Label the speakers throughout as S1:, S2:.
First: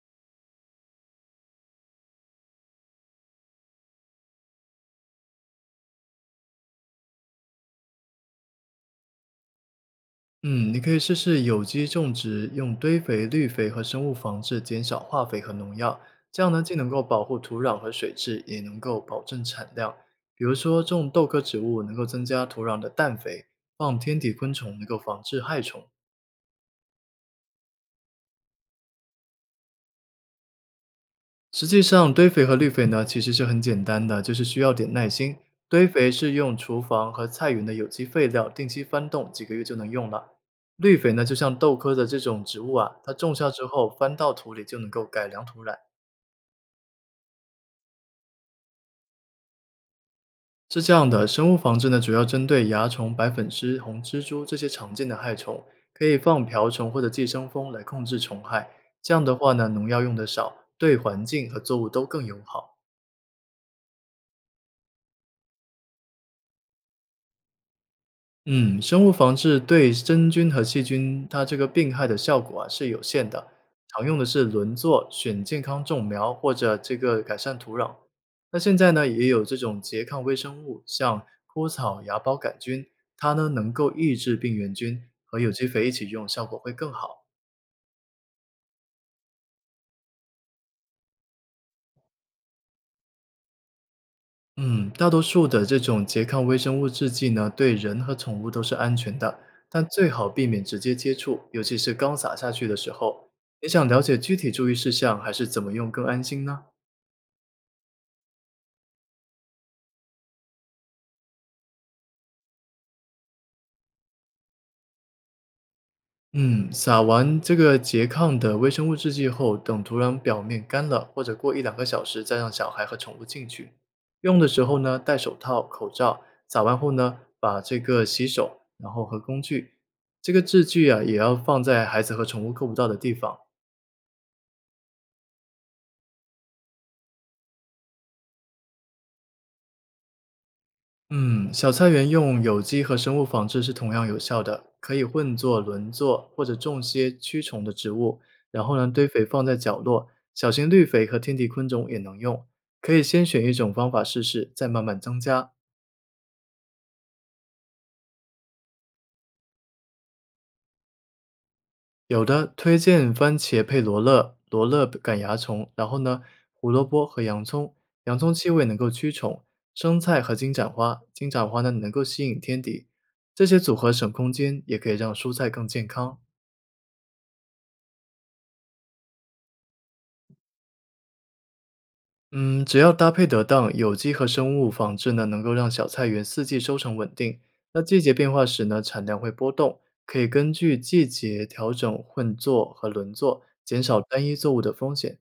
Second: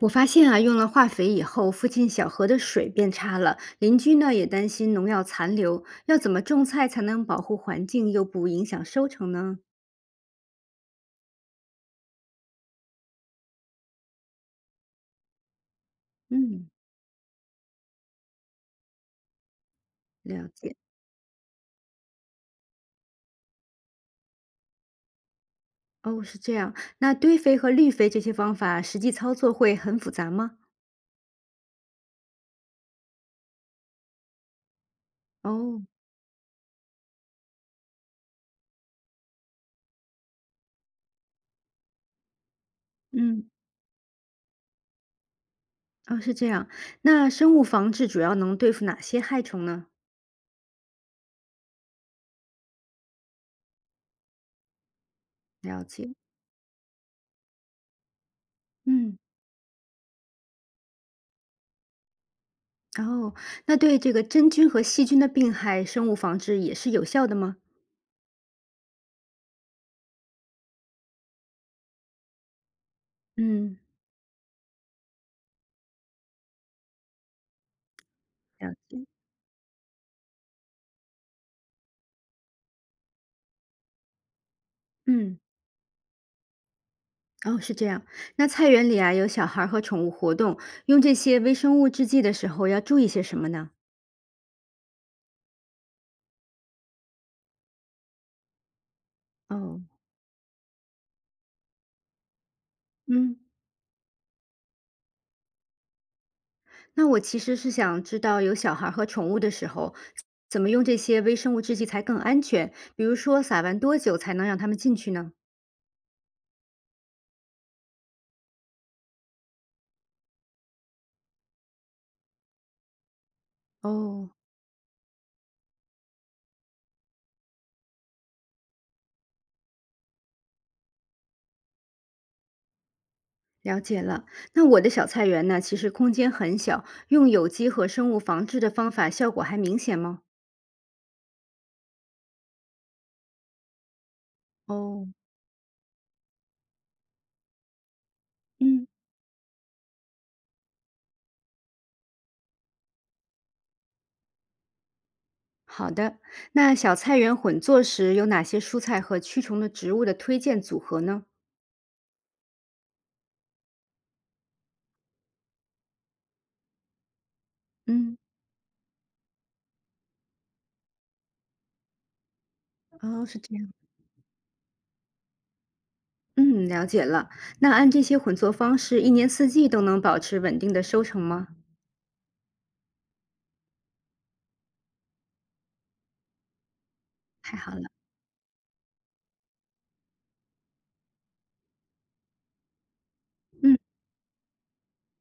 S1: 我发现啊，用了化肥以后，附近小河的水变差了，邻居呢也担心农药残留。要怎么种菜才能保护环境又不影响收成呢？
S2: 嗯，你可以试试有机种植，用堆肥、绿肥和生物防治，减少化肥和农药。这样呢，
S1: 嗯，
S2: 既能够保护土壤和水质，也能够保证产量。比
S1: 了
S2: 如
S1: 解。
S2: 说，种豆科植物能够增加土壤的氮肥，放天敌昆虫能够防治害虫。
S1: 哦，是这样。那堆肥和绿肥这些方法，实际操作会很复杂吗？
S2: 实际上，堆肥和绿肥呢，其实是很简单的，就是需要点耐心。
S1: 哦，
S2: 堆肥是用厨房和菜园的有机废料定期翻动，几个月就能用了。绿肥呢，就像豆科的这种植物啊，它种
S1: 嗯，
S2: 下之后翻到土里就能够改良土壤。
S1: 哦，是这样。那生物防治主要能对付哪些害虫呢？
S2: 是这样的，生物防治呢，主要针对蚜虫、白粉虱、红蜘蛛这些常见的害虫，
S1: 了
S2: 可
S1: 解。
S2: 以放瓢虫或者寄生蜂来控制虫害。这
S1: 嗯，
S2: 样的话呢，农药用的少，对环境和作物都更友好。
S1: 哦，那对这个真菌和细菌的病害，生物防治也是有效的吗？
S2: 嗯，生物防治对真菌和细菌它这个病害的效果啊是有限的，
S1: 嗯，
S2: 常用的是轮作、选健康种苗或者这个改善土壤。那
S1: 了
S2: 现在
S1: 解。
S2: 呢，也有这种拮抗微生物，像枯草芽孢杆菌，它呢能够抑制病原菌，和
S1: 嗯。
S2: 有机肥一起用，效果会更好。
S1: 哦，是这样。那菜园里啊，有小孩儿和宠物活动，用这些微生物制剂的时候要注意些什么呢？
S2: 嗯，大多数的这种拮抗微生物制剂呢，对人和宠物都是安全的，
S1: 哦，
S2: 但最好避免直接接触，尤其是刚撒下去的时候。
S1: 嗯，
S2: 你想了解具体注意事项，还是怎么用更安心呢？
S1: 那我其实是想知道，有小孩儿和宠物的时候，怎么用这些微生物制剂才更安全？比如说，撒完多久才能让他们进去呢？
S2: 嗯，撒完这个拮抗的微生物制剂后，等土壤表面干了，或者过1~2个小时，再让小孩和宠物进去。
S1: 哦，
S2: 用的时候呢，戴手套、口罩。撒完后呢，把这个洗手，然后和工具，这个制具啊，也要放在孩子和宠物够不到的地方。
S1: 了解了。那我的小菜园呢，其实空间很小，用有机和生物防治的方法效果还明显吗？
S2: 嗯，小菜园用有机和生物仿制是同样有效的，可以
S1: 哦，
S2: 混作轮作或者种些驱虫的植物，然后呢
S1: 嗯。
S2: 堆肥放在角落，小型绿肥和天敌昆虫也能用。可以先选一种方法试试，再慢慢增加。
S1: 好的，那小菜园混做时有哪些蔬菜和驱虫的植物的推荐组合呢？
S2: 有的推荐番茄配罗勒，罗勒赶蚜虫，然后呢胡萝卜和洋葱，
S1: 嗯，
S2: 洋葱气味能够驱虫，生菜和金盏花，金盏花呢能够吸引天敌。
S1: 哦，是
S2: 这
S1: 这
S2: 些
S1: 样。
S2: 组合省空间，也可以让蔬菜更健康。
S1: 嗯，了解了。那按这些混作方式，一年四季都能保持稳定的收成吗？
S2: 嗯，只要搭配得当，有机和生物防治呢，能够让小菜园四季收成稳定。
S1: 太好
S2: 那
S1: 了。
S2: 季节变化时呢，产量会波动，可以根据季节调整混作和轮作，
S1: 嗯，
S2: 减少单一作物的风险。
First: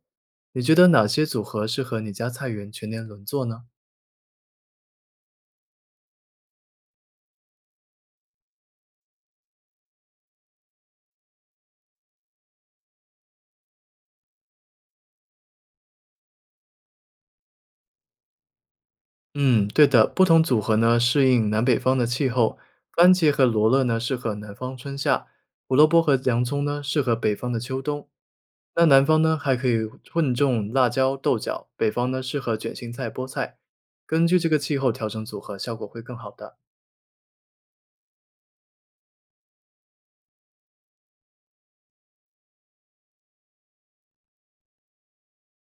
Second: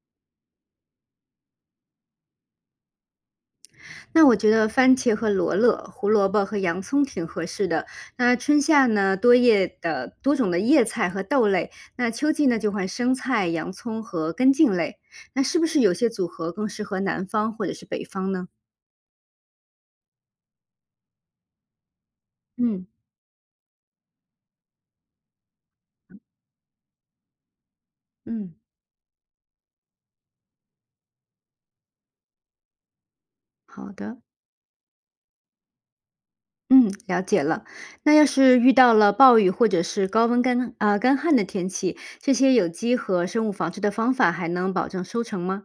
S2: 你觉得哪些组合适合你家菜园全年轮作呢？
S1: 那我觉得番茄和罗勒、胡萝卜和洋葱挺合适的。那春夏呢，多叶的多种的叶菜和豆类；那秋季呢，就换生菜、洋葱和根茎类。那是不是有些组合更适合南方或者是北方呢？
S2: 嗯，对的，不同组合呢适应南北方的气候，
S1: 嗯
S2: 番茄和罗勒呢适合南方春夏，胡萝卜和洋葱呢适合北方的秋冬。
S1: 嗯。
S2: 那南方呢还可以混种辣椒、豆角，北方呢适合卷心菜、菠菜。
S1: 好的，
S2: 根据这个气候调整组合，效果会更好的。
S1: 嗯，了解了。那要是遇到了暴雨或者是高温干啊、干旱的天气，这些有机和生物防治的方法还能保证收成吗？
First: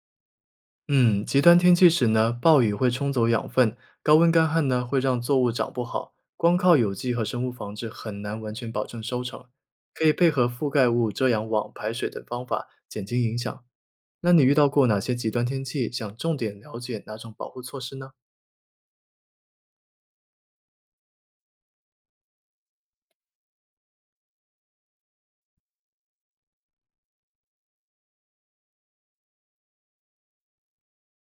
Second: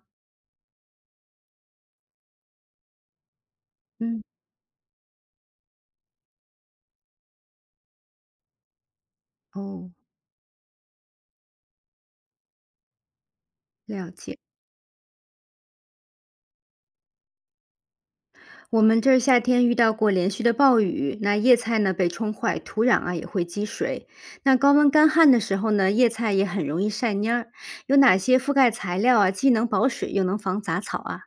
S2: 嗯，极端天气时呢，暴雨会冲走养分，高
S1: 嗯，
S2: 温干旱呢会让作物长不好。光靠有机和生物防治很难完全保证收成，
S1: 哦，
S2: 可以配合覆盖物、遮阳网、排水等方法减轻影响。
S1: 了
S2: 那
S1: 解。
S2: 你遇到过哪些极端天气？想重点了解哪种保护措施呢？
S1: 我们这儿夏天遇到过连续的暴雨，那叶菜呢被冲坏，土壤啊也会积水。那高温干旱的时候呢，叶菜也很容易晒蔫儿。有哪些覆盖材料啊，既能保水又能防杂草啊？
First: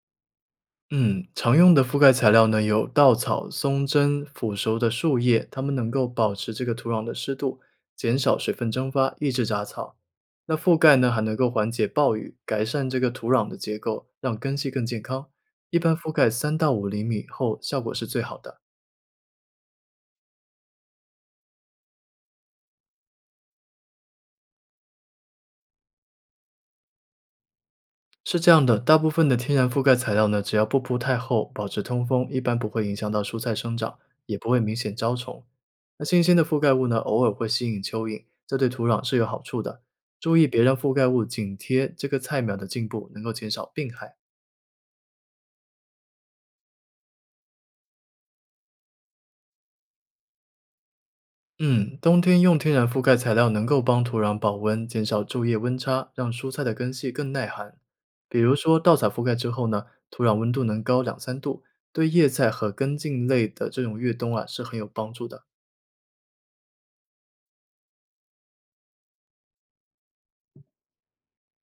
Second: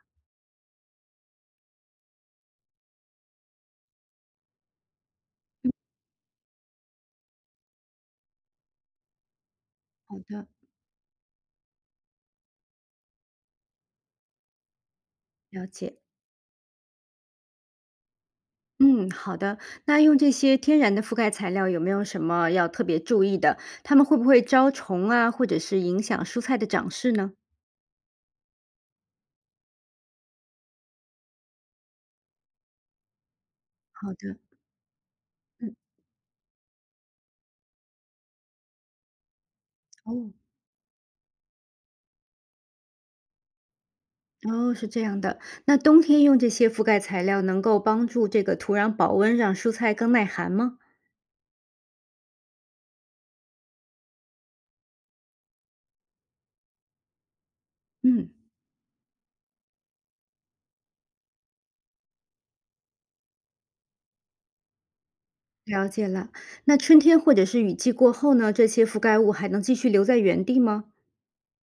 S2: 嗯，常用的覆盖材料呢有稻草、松针、腐熟的树叶，它们能够保持这个土壤的湿度，减少水分蒸发，抑制杂草。
S1: 好的，
S2: 那覆盖呢还能够缓解暴雨，改善这个土壤的结构，让根系更健康。
S1: 了
S2: 一般
S1: 解。
S2: 覆盖3到5厘米后，效果是最好的。
S1: 嗯，好的。那用这些天然的覆盖材料，有没有什么要特别注意的？它们会不会招虫啊，或者是影响蔬菜的长势呢？
S2: 是这样的，大部分的天然覆盖材料呢，只要不铺太厚，保持通风，一般不会影响到蔬菜生长，
S1: 好的，
S2: 也不会明显招虫。
S1: 嗯，
S2: 那新鲜的覆盖物呢，偶尔会吸引蚯蚓，这对土壤是有好处的。
S1: 哦，
S2: 注意别让覆盖物紧贴这个菜苗的茎部，能够减少病害。
S1: 哦，是这样的。那冬天用这些覆盖材料，能够帮助这个土壤保温，让蔬菜更耐寒吗？
S2: 嗯，冬天用天然覆盖材料能够帮土壤保温，减少昼夜温差，让蔬菜的根系更耐寒。
S1: 嗯，
S2: 比如说，稻草覆盖之后呢，土壤温度能高2~3度，对叶菜和根茎类的这种越冬啊是很有帮助的。
S1: 了解了。那春天或者是雨季过后呢，这些覆盖物还能继续留在原地吗？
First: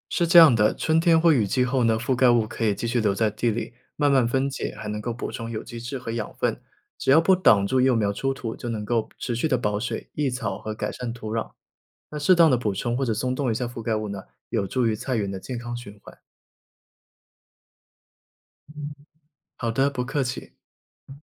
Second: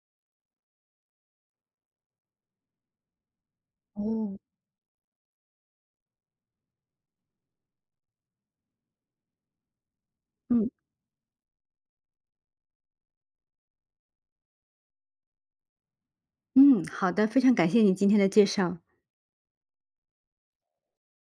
S2: 是这样的，春天或雨季后呢，覆盖物可以继续留在地里，慢慢
S1: 哦，
S2: 分解，还能够补充有机质和养分。只要不挡住幼苗出土，就能够持续的保水、抑草
S1: 嗯
S2: 和改善土壤。那适当的补充或者松动一下覆盖物呢，有助于菜园的健康循环。
S1: 嗯，好的，非常感谢你今天的介绍。
S2: 好的，不客气。